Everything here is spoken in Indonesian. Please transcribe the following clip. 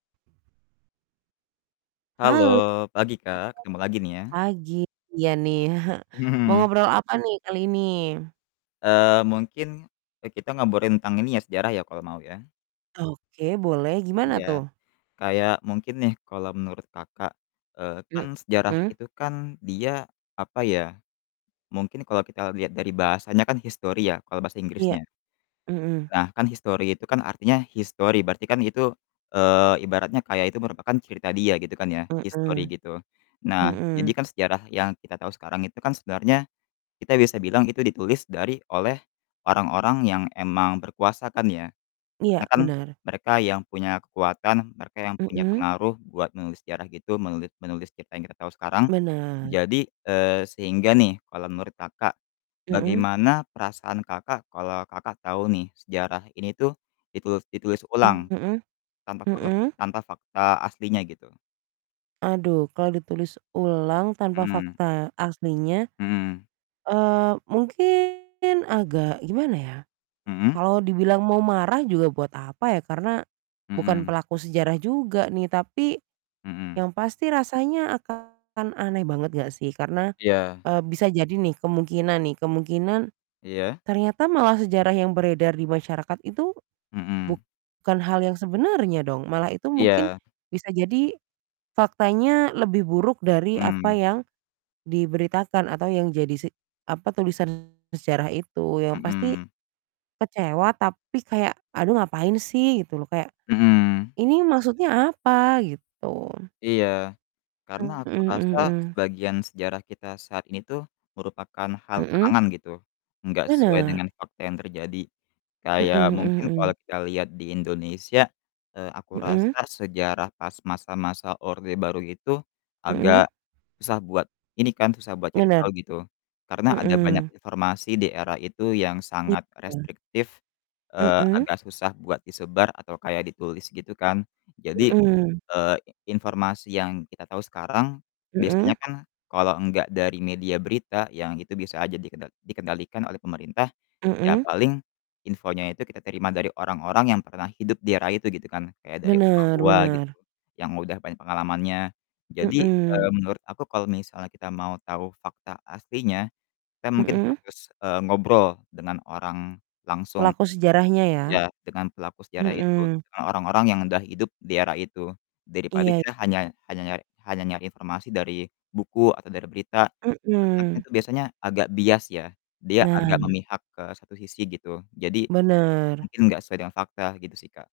Halo, Halo, selamat pagi Kak, ketemu lagi nih ya. pagi. Iya nih. Mau ngobrol apa nih kali ini? Eee, mungkin e nih kita ngobrolin tentang ini ya sejarah ya, kalau mau ya. Oke boleh, gimana Iya, tuh? kayak mungkin nih kalau menurut Kakak, eee, kan sejarah Mhm. itu kan dia apa ya, mungkin kalau kita lihat dari bahasanya kan history ya kalau bahasa Iya. Inggrisnya. Mhm. Nah, kan history itu kan artinya his story berarti kan itu, eee, ibaratnya kayak itu merupakan cerita dia gitu kan ya his story Mhm. gitu. Nah, jadi Hmm. kan sejarah yang kita tahu sekarang itu kan sebenarnya kita bisa bilang itu ditulis dari oleh orang-orang yang emang berkuasa kan ya. Karena Iya, kan benar. mereka yang punya kekuatan, mereka yang punya Mhm. pengaruh buat menulis sejarah gitu, menulit menulis cerita yang kita tahu sekarang. Benar. Jadi, eee, sehingga nih kalau menurut Kakak, Mhm. bagaimana perasaan Kakak kalau Kakak tahu nih sejarah ini tuh ditulus ditulis ulang Mhm. tanpa perlu Mhm. tanpa fakta aslinya gitu. Aduh kalau ditulis ulang tanpa Mmm. fakta aslinya, Mmm. eee, mungkin agak gimana ya, Mhm. kalau dibilang mau marah juga buat apa ya, karena bukan Mhm. pelaku sejarah juga nih. Tapi Mhm. yang pasti rasanya akan aneh banget nggak sih karena, Iya. eee, bisa jadi nih kemungkinan nih, kemungkinan Iya. ternyata malah sejarah yang beredar di masyarakat itu Mhm. bukan hal yang sebenarnya dong, malah itu mungkin Iya. bisa jadi faktanya lebih buruk dari apa Mmm. yang diberitakan atau yang jadi si apa, tulisan sejarah itu, yang pasti Mhm. kecewa, tapi kayak, "Aduh ngapain sih?" gitu loh kayak, Mhm. "Ini maksudnya apa?" gitu. Iya, karena Mhm aku mhm rasa mhm. sebagian sejarah kita saat ini tuh merupakan hal Mhm. karangan gitu, enggak sesuai Bener. dengan fakta yang terjadi. Mhm Kayak mhm mungkin kalau mhm. kita lihat di Indonesia, eee, aku Mhm. rasa sejarah pas masa-masa Orde Baru itu Hmm. agak susah buat ini kan, susah buat cari Benar. tahu gitu. Karena ada banyak Mhm. informasi di era itu yang sangat Iya. restriktif, eee, Mhm. agak susah buat disebar atau kayak ditulis gitu kan. Jadi, Mhm. eee, informasi yang kita tahu sekarang biasanya Mhm. kan kalau enggak dari media berita yang itu bisa aja dikedot dikendalikan oleh pemerintah, ya Mhm. paling infonya itu kita terima dari orang-orang yang pernah hidup di era itu gitu kan. Kayak dari orang Bener tua gitu bener. yang udah banyak pengalamannya. Jadi, Mhm. eee, menurut aku kalau misalnya kita mau tahu fakta aslinya, kita mungkin Mhm. harus, eee, ngobrol dengan orang langsung. Pelaku sejarahnya ya? Ya dengan pelaku sejarah itu, Mhm. dengan orang-orang yang udah hidup di era itu, daripada Iya, kita i hanya hanya nyari hanya nyari informasi dari buku atau dari berita. Karena kan Mhm. itu biasanya agak bias ya, dia agak Nah. memihak ke satu sisi gitu. Jadi Benar. mungkin nggak sesuai dengan fakta, gitu sih, Kak.